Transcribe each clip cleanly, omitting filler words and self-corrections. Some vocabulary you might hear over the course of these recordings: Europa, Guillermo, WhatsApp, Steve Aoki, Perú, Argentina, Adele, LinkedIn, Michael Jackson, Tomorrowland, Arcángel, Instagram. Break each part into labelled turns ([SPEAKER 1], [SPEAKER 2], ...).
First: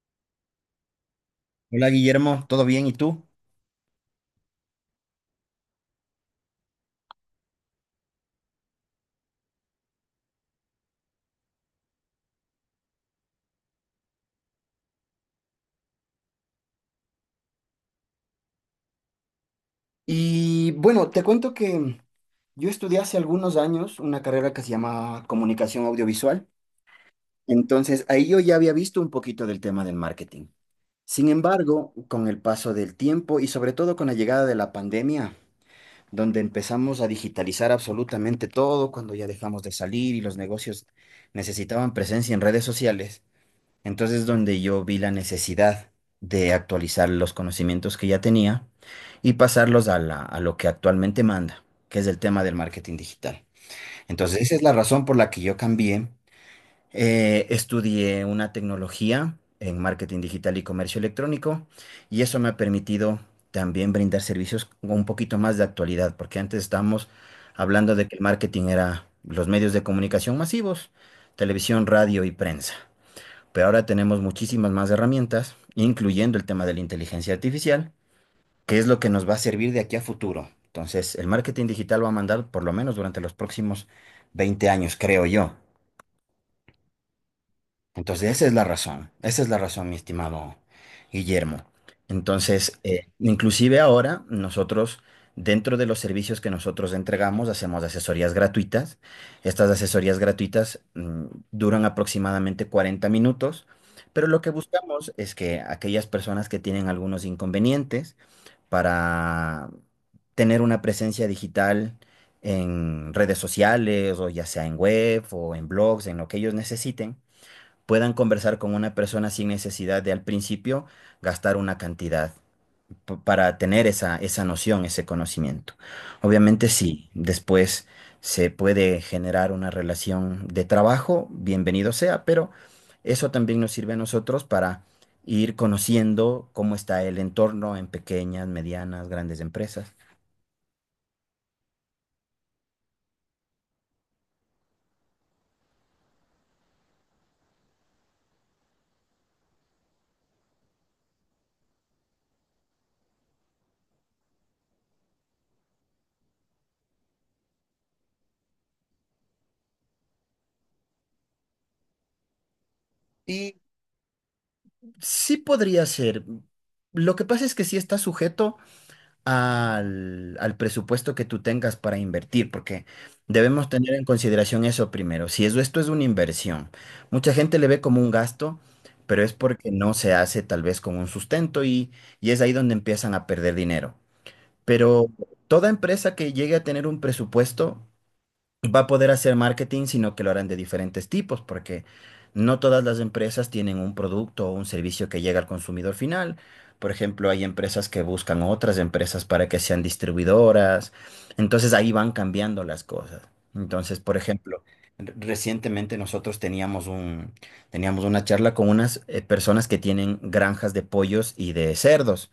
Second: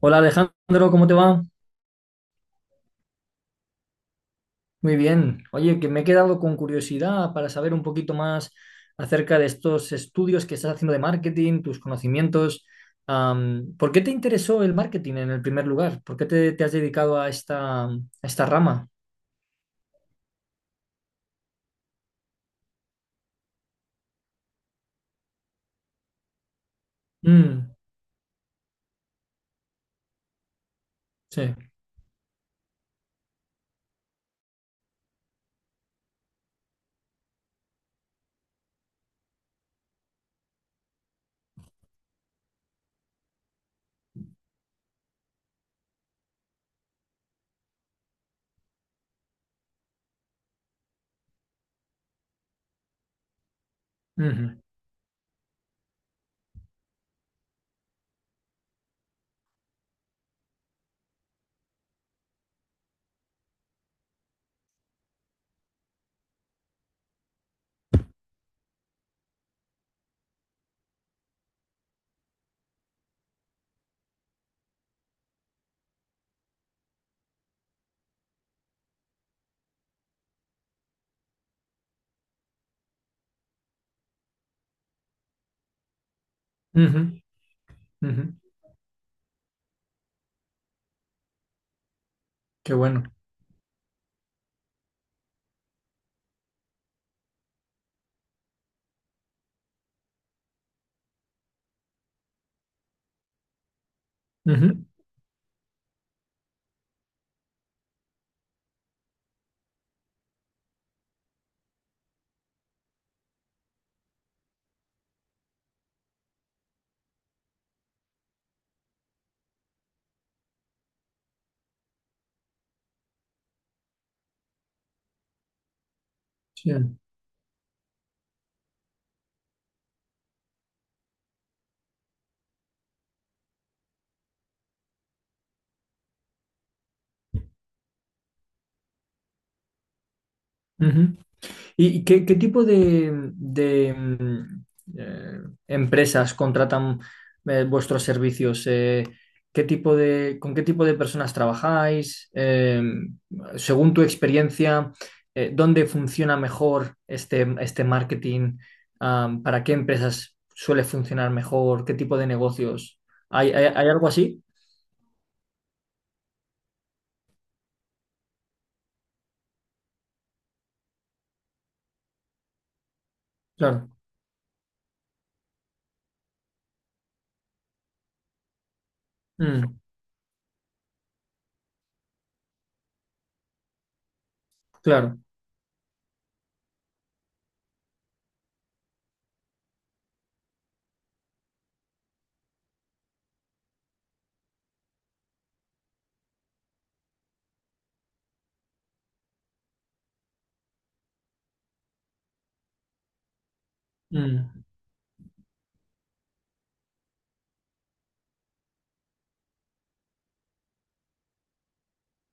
[SPEAKER 1] Hola Alejandro, ¿cómo te va?
[SPEAKER 2] Hola Guillermo, ¿todo bien? ¿Y tú?
[SPEAKER 1] Muy bien. Oye, que me he quedado con curiosidad para saber un poquito más acerca de estos estudios que estás haciendo de marketing, tus conocimientos. ¿Por qué te interesó el marketing en el primer lugar? ¿Por qué te has dedicado a esta rama?
[SPEAKER 2] Y bueno, te cuento que yo estudié hace algunos años una carrera que se llama comunicación audiovisual.
[SPEAKER 1] Mm,
[SPEAKER 2] Entonces, ahí yo ya había visto un poquito del tema del marketing. Sin
[SPEAKER 1] sí.
[SPEAKER 2] embargo, con el paso del tiempo y sobre todo con la llegada de la pandemia, donde empezamos a digitalizar absolutamente todo, cuando ya dejamos de salir y los negocios necesitaban presencia en redes sociales. Entonces, donde yo vi la necesidad de actualizar los conocimientos que ya tenía y pasarlos a lo que actualmente manda, que es el tema del marketing digital. Entonces, esa
[SPEAKER 1] Ujú,
[SPEAKER 2] es la razón por la que yo cambié. Estudié una tecnología en marketing digital y comercio electrónico y eso me ha permitido también brindar servicios con un poquito más de actualidad, porque antes estábamos hablando de que el marketing era los medios de comunicación masivos: televisión, radio y prensa. Pero ahora tenemos muchísimas más herramientas, incluyendo el tema de la inteligencia artificial, que es lo que nos va a servir de aquí a futuro. Entonces, el marketing digital va a mandar por lo menos durante los próximos 20 años, creo yo.
[SPEAKER 1] ujú,
[SPEAKER 2] Entonces,
[SPEAKER 1] ujú.
[SPEAKER 2] esa es la razón, esa es la razón, mi estimado Guillermo.
[SPEAKER 1] Qué
[SPEAKER 2] Entonces,
[SPEAKER 1] bueno.
[SPEAKER 2] inclusive ahora nosotros, dentro de los servicios que nosotros entregamos, hacemos asesorías gratuitas. Estas asesorías gratuitas duran aproximadamente 40 minutos, pero lo que
[SPEAKER 1] Ujú,
[SPEAKER 2] buscamos es que aquellas personas que tienen algunos inconvenientes para tener una presencia digital en redes sociales o ya sea en web o en blogs, en lo que ellos necesiten, puedan conversar con una persona sin necesidad de al principio gastar una cantidad para tener esa noción, ese conocimiento. Obviamente
[SPEAKER 1] sí.
[SPEAKER 2] sí, después se puede generar una relación de trabajo, bienvenido sea, pero eso también nos sirve a nosotros para ir conociendo cómo está el entorno en pequeñas, medianas, grandes empresas.
[SPEAKER 1] Ujú. ¿Y qué tipo de, eh, empresas contratan vuestros servicios? Con qué tipo de personas trabajáis? Según tu experiencia, ¿dónde funciona mejor este marketing? Ah, ¿para qué empresas suele funcionar mejor? ¿Qué tipo de negocios?
[SPEAKER 2] Y
[SPEAKER 1] Hay algo así?
[SPEAKER 2] sí podría ser. Lo que pasa es que sí está sujeto al presupuesto que tú tengas para invertir, porque debemos
[SPEAKER 1] Claro.
[SPEAKER 2] tener en consideración eso primero. Si eso, esto es una inversión, mucha gente le ve como un gasto, pero es porque
[SPEAKER 1] Mm,
[SPEAKER 2] no se hace tal vez con un sustento, y es ahí donde empiezan a perder dinero. Pero
[SPEAKER 1] claro.
[SPEAKER 2] toda empresa que llegue a tener un presupuesto va a poder hacer marketing, sino que lo harán de diferentes tipos, porque no todas las empresas tienen un producto o un servicio que llega al consumidor final. Por ejemplo, hay empresas que buscan otras empresas para que sean distribuidoras. Entonces ahí van cambiando las cosas. Entonces, por ejemplo,
[SPEAKER 1] Mm,
[SPEAKER 2] recientemente nosotros teníamos una charla con unas personas que tienen granjas de pollos y de cerdos.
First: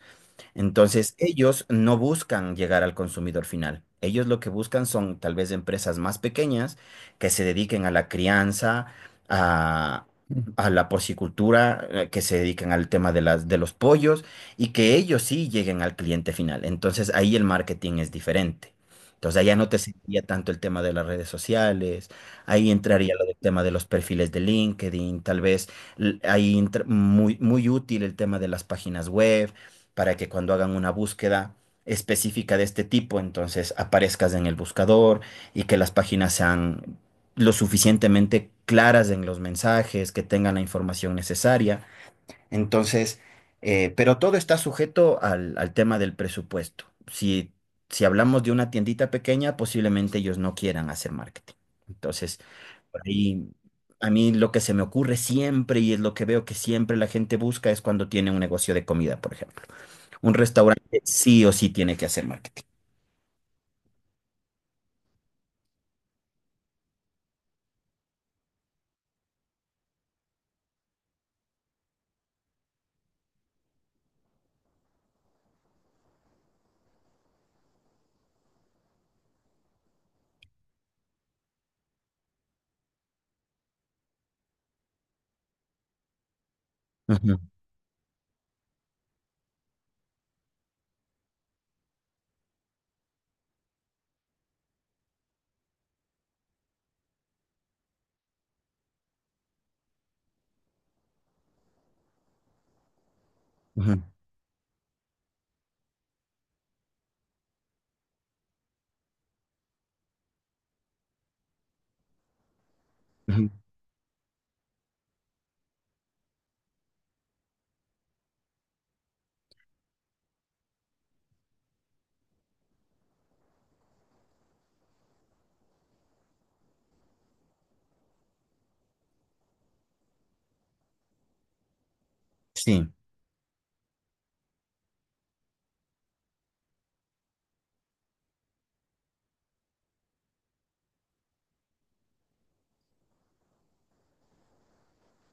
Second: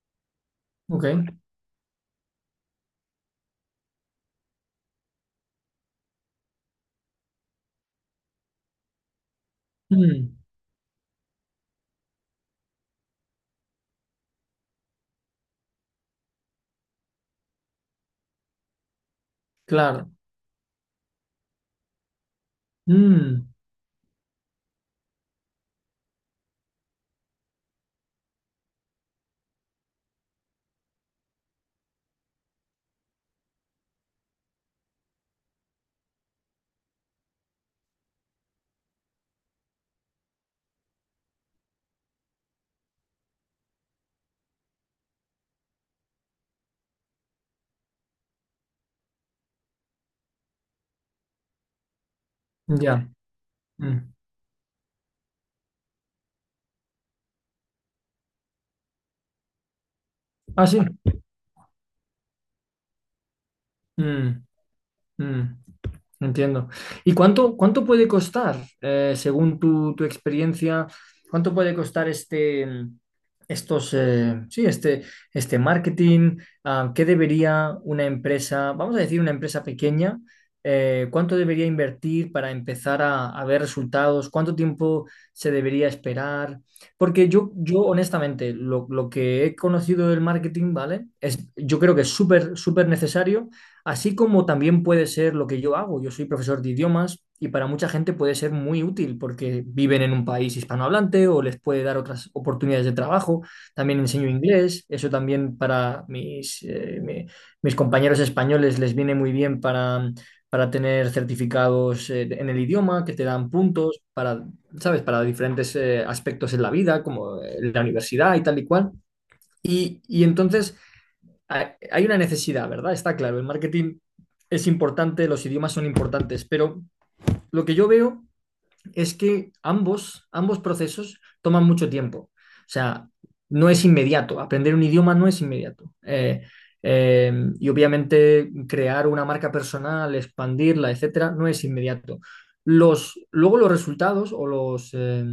[SPEAKER 1] ok.
[SPEAKER 2] Entonces, ellos no buscan llegar al consumidor final. Ellos lo que buscan son tal vez empresas más pequeñas que se dediquen a la crianza, a,
[SPEAKER 1] Mm,
[SPEAKER 2] a la porcicultura, que se dediquen al tema de los pollos y que ellos sí lleguen al cliente final. Entonces, ahí el marketing es diferente. Entonces, allá no te
[SPEAKER 1] claro.
[SPEAKER 2] serviría tanto el tema de las redes sociales, ahí entraría lo del
[SPEAKER 1] Mm,
[SPEAKER 2] tema de los perfiles de LinkedIn. Tal vez ahí entra muy, muy útil el tema de las páginas web, para que cuando hagan una búsqueda específica de este tipo, entonces aparezcas en el buscador y que las páginas sean lo suficientemente claras en los mensajes, que tengan la información necesaria. Entonces, pero todo está sujeto al tema del presupuesto. Si, si hablamos de una tiendita pequeña, posiblemente ellos no quieran hacer marketing. Entonces, por
[SPEAKER 1] ya.
[SPEAKER 2] ahí, a
[SPEAKER 1] Mm.
[SPEAKER 2] mí lo que se me ocurre siempre, y es lo que veo que siempre la gente busca, es cuando tiene un negocio de comida, por ejemplo. Un
[SPEAKER 1] Ah, sí.
[SPEAKER 2] restaurante sí o sí tiene que hacer marketing.
[SPEAKER 1] Mm, mm, entiendo. ¿Y cuánto puede costar, según tu experiencia, cuánto puede costar sí, este marketing? Ah, ¿qué debería una empresa, vamos a decir una empresa pequeña, cuánto debería invertir para empezar a ver resultados? ¿Cuánto tiempo se debería esperar? Porque
[SPEAKER 2] Ujú,
[SPEAKER 1] yo honestamente, lo que he conocido del marketing, ¿vale? Yo creo que es súper, súper necesario. Así como también puede ser lo que yo hago. Yo soy profesor de idiomas y para mucha gente puede ser muy útil porque viven en un país hispanohablante o les puede dar otras oportunidades de trabajo. También
[SPEAKER 2] ujú,
[SPEAKER 1] enseño inglés. Eso también para mis compañeros españoles les viene muy bien para tener certificados en el idioma que te
[SPEAKER 2] ujú.
[SPEAKER 1] dan puntos para, ¿sabes? Para diferentes aspectos en la vida, como la universidad y tal y cual. Y entonces hay una necesidad, ¿verdad? Está claro, el marketing es importante, los idiomas son importantes, pero lo que yo veo es que ambos procesos toman mucho tiempo. O
[SPEAKER 2] Sí.
[SPEAKER 1] sea, no es inmediato. Aprender un idioma no es inmediato. Eh, y obviamente crear una marca personal, expandirla, etcétera, no es inmediato. Luego los resultados o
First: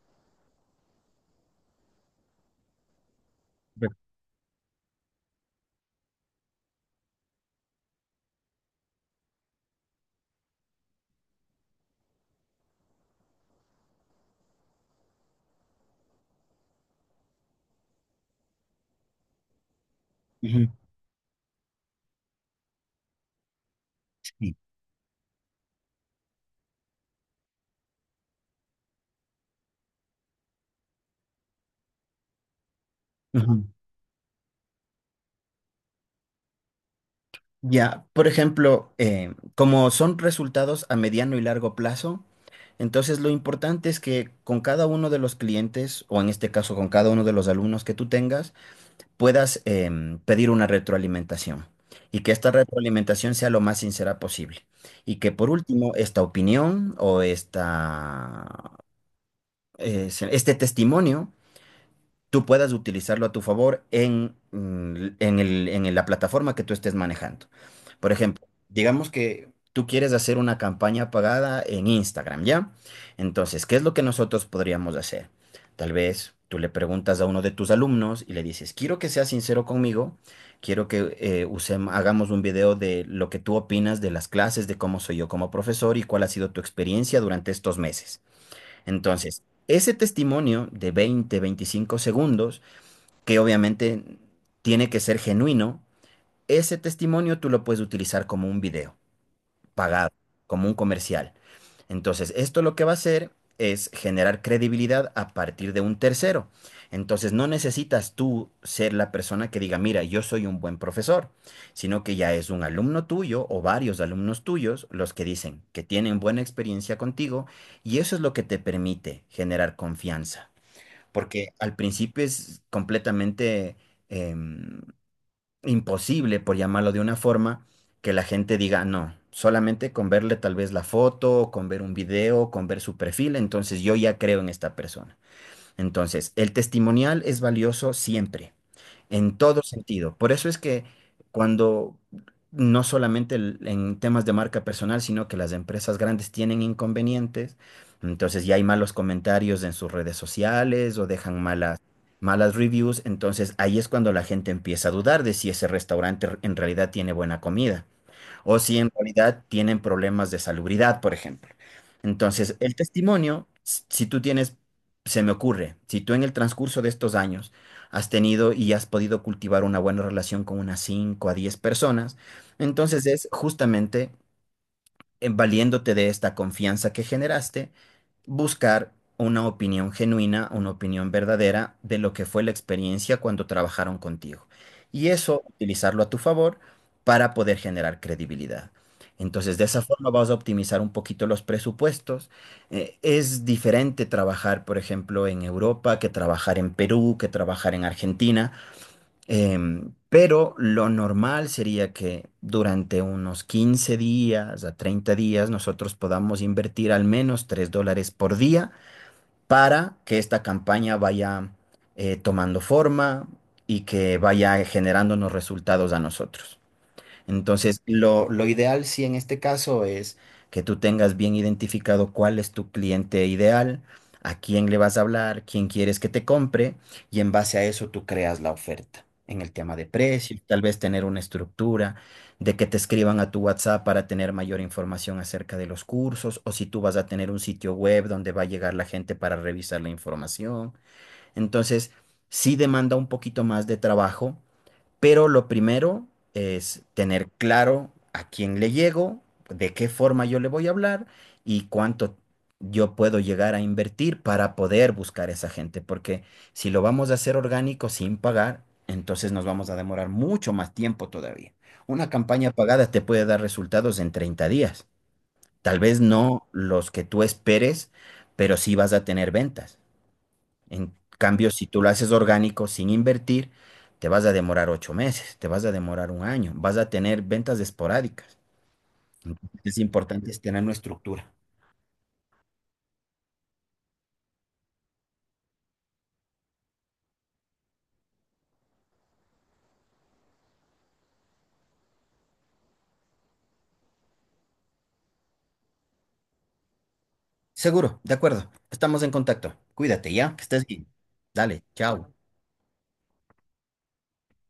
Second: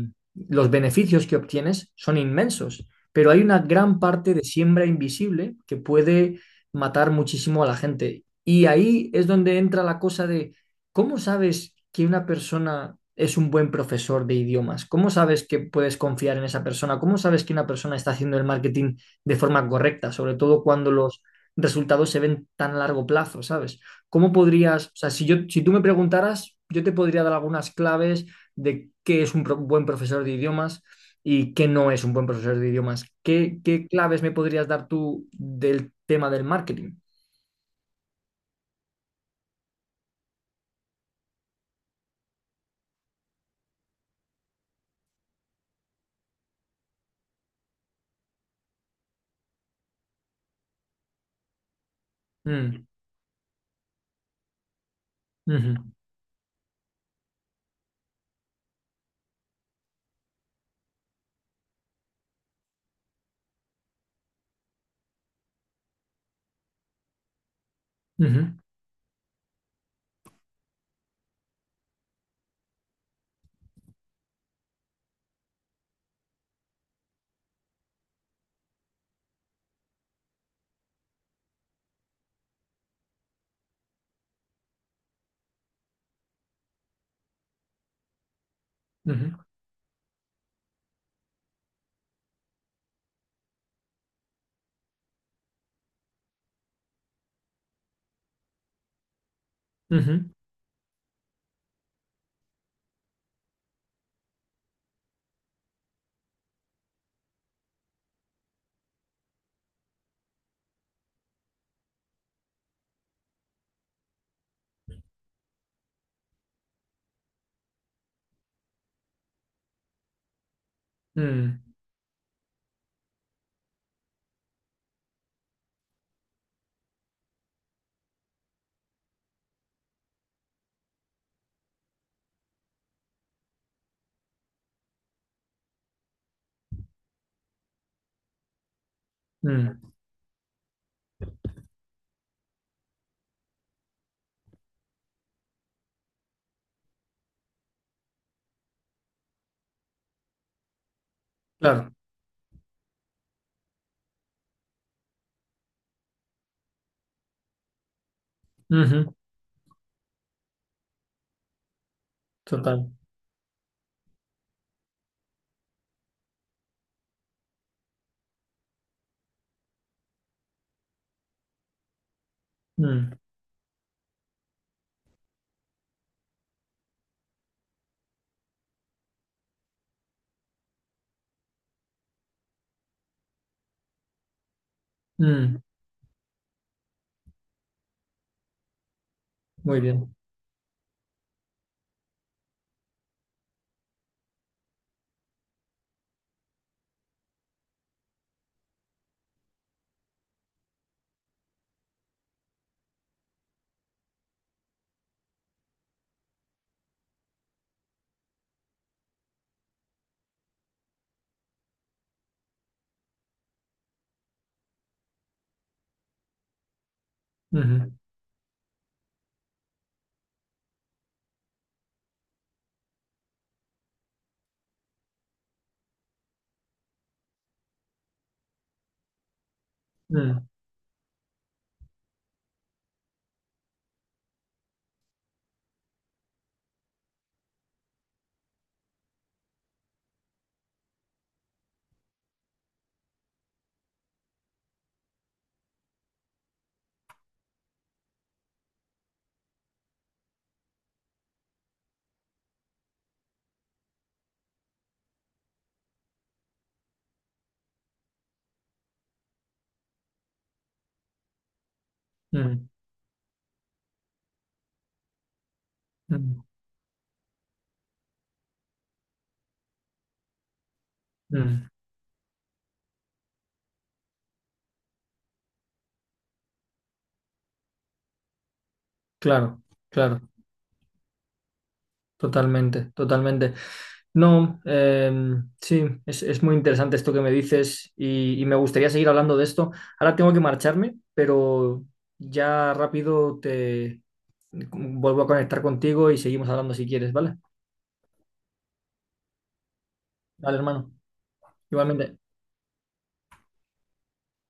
[SPEAKER 1] los beneficios que obtienes son inmensos, pero hay una
[SPEAKER 2] Ve-
[SPEAKER 1] gran parte de siembra invisible que puede matar muchísimo a la gente. Y ahí es donde entra la cosa de ¿cómo sabes que una persona es un buen profesor de idiomas? ¿Cómo sabes que puedes confiar en esa persona? ¿Cómo sabes que una persona está haciendo el marketing de forma correcta, sobre todo
[SPEAKER 2] Ujú,
[SPEAKER 1] cuando los resultados se ven tan a largo plazo, ¿sabes?
[SPEAKER 2] sí,
[SPEAKER 1] O sea, si tú me preguntaras, yo te podría dar algunas claves de qué es un buen profesor de idiomas y qué no es un buen profesor de idiomas. ¿Qué,
[SPEAKER 2] ujú.
[SPEAKER 1] qué claves me podrías dar tú del tema del marketing?
[SPEAKER 2] Ya, por ejemplo, como son resultados a mediano y largo plazo, entonces lo importante es que con cada uno de los clientes, o en este caso con cada uno de los alumnos que tú tengas, puedas pedir una retroalimentación y que esta
[SPEAKER 1] Mm,
[SPEAKER 2] retroalimentación sea lo más sincera posible. Y que por
[SPEAKER 1] ujú,
[SPEAKER 2] último, esta opinión o esta, este testimonio tú puedas utilizarlo a tu favor en, mm, en el- en la plataforma que tú estés manejando. Por ejemplo,
[SPEAKER 1] ujú,
[SPEAKER 2] digamos que tú quieres hacer una campaña pagada en Instagram, ¿ya? Entonces, ¿qué es lo que nosotros podríamos hacer? Tal vez tú le preguntas a uno de tus alumnos y le dices: quiero que seas sincero conmigo, quiero que hagamos un video de lo que tú opinas de las clases, de cómo soy yo como profesor y cuál ha sido tu experiencia durante estos meses.
[SPEAKER 1] ujú,
[SPEAKER 2] Entonces, ese testimonio de 20, 25 segundos, que obviamente tiene que ser genuino, ese testimonio tú lo puedes utilizar como un video pagado,
[SPEAKER 1] ujú,
[SPEAKER 2] como un comercial. Entonces, esto lo que va a hacer es generar credibilidad a partir de un tercero. Entonces, no necesitas tú ser la persona que diga: mira, yo soy un buen profesor, sino que ya es un alumno tuyo o varios alumnos tuyos los que dicen que tienen buena experiencia contigo, y eso es lo que te permite generar confianza.
[SPEAKER 1] ujú,
[SPEAKER 2] Porque
[SPEAKER 1] mm.
[SPEAKER 2] al principio es completamente... em, imposible, por llamarlo de una forma, que la gente diga no. Solamente con verle tal vez la foto, con ver un video, con ver su perfil, entonces yo ya creo en esta persona. Entonces, el testimonial es valioso siempre, en todo
[SPEAKER 1] Mm,
[SPEAKER 2] sentido. Por eso es que cuando no solamente en temas de marca personal, sino que las empresas grandes tienen inconvenientes, entonces ya hay malos comentarios en sus redes sociales o dejan malas,
[SPEAKER 1] claro.
[SPEAKER 2] malas reviews, entonces ahí es cuando la gente empieza a dudar de si ese restaurante en realidad tiene buena comida o si en
[SPEAKER 1] Ujú,
[SPEAKER 2] realidad tienen problemas de salubridad, por ejemplo. Entonces, el
[SPEAKER 1] total.
[SPEAKER 2] testimonio, si tú tienes, se me ocurre, si tú en el transcurso de estos años has tenido y has podido cultivar una buena relación con unas 5 a 10 personas, entonces
[SPEAKER 1] Mm,
[SPEAKER 2] es justamente valiéndote de esta confianza que generaste, buscar una opinión genuina, una opinión verdadera de lo que fue la experiencia cuando trabajaron contigo. Y eso,
[SPEAKER 1] mm,
[SPEAKER 2] utilizarlo a tu favor para poder generar credibilidad. Entonces, de
[SPEAKER 1] muy
[SPEAKER 2] esa forma
[SPEAKER 1] bien.
[SPEAKER 2] vas a optimizar un poquito los presupuestos. Es diferente trabajar, por ejemplo, en Europa, que trabajar en Perú, que trabajar en Argentina. Pero lo normal sería que durante unos 15 días a 30 días nosotros podamos invertir al menos $3 por día, para que esta campaña vaya tomando forma y que vaya generándonos resultados a nosotros. Entonces,
[SPEAKER 1] Ujú,
[SPEAKER 2] lo ideal, sí, en este caso es que tú tengas bien identificado cuál es tu cliente ideal, a quién le vas a hablar, quién quieres que te compre, y en base a eso tú creas la oferta. En el tema de precios,
[SPEAKER 1] mm,
[SPEAKER 2] tal vez tener una estructura de que te escriban a tu WhatsApp para tener mayor información acerca de los cursos, o si tú vas a tener un sitio web donde va a llegar la gente para revisar la información. Entonces, sí demanda un poquito más de trabajo, pero lo primero es tener claro a quién le llego, de qué forma yo le voy a hablar y cuánto yo puedo llegar a invertir para poder buscar esa gente. Porque si lo vamos a hacer orgánico, sin pagar, entonces nos vamos a demorar mucho más tiempo todavía. Una campaña
[SPEAKER 1] mm,
[SPEAKER 2] pagada te puede dar resultados en 30 días. Tal vez
[SPEAKER 1] mm,
[SPEAKER 2] no los que tú esperes, pero sí vas a tener ventas. En cambio, si
[SPEAKER 1] mm.
[SPEAKER 2] tú lo haces orgánico sin invertir, te vas a demorar 8 meses, te vas a demorar un año, vas a tener ventas esporádicas.
[SPEAKER 1] Claro,
[SPEAKER 2] Es
[SPEAKER 1] claro.
[SPEAKER 2] importante es tener una estructura.
[SPEAKER 1] Totalmente, totalmente. No, sí, es muy interesante esto que me dices y me gustaría seguir hablando de esto. Ahora tengo que marcharme, pero ya rápido te vuelvo a conectar contigo y seguimos hablando si quieres, ¿vale?
[SPEAKER 2] Seguro, de acuerdo. Estamos en contacto. Cuídate ya, que
[SPEAKER 1] Vale,
[SPEAKER 2] estés bien.
[SPEAKER 1] hermano.
[SPEAKER 2] Dale, chao.
[SPEAKER 1] Igualmente.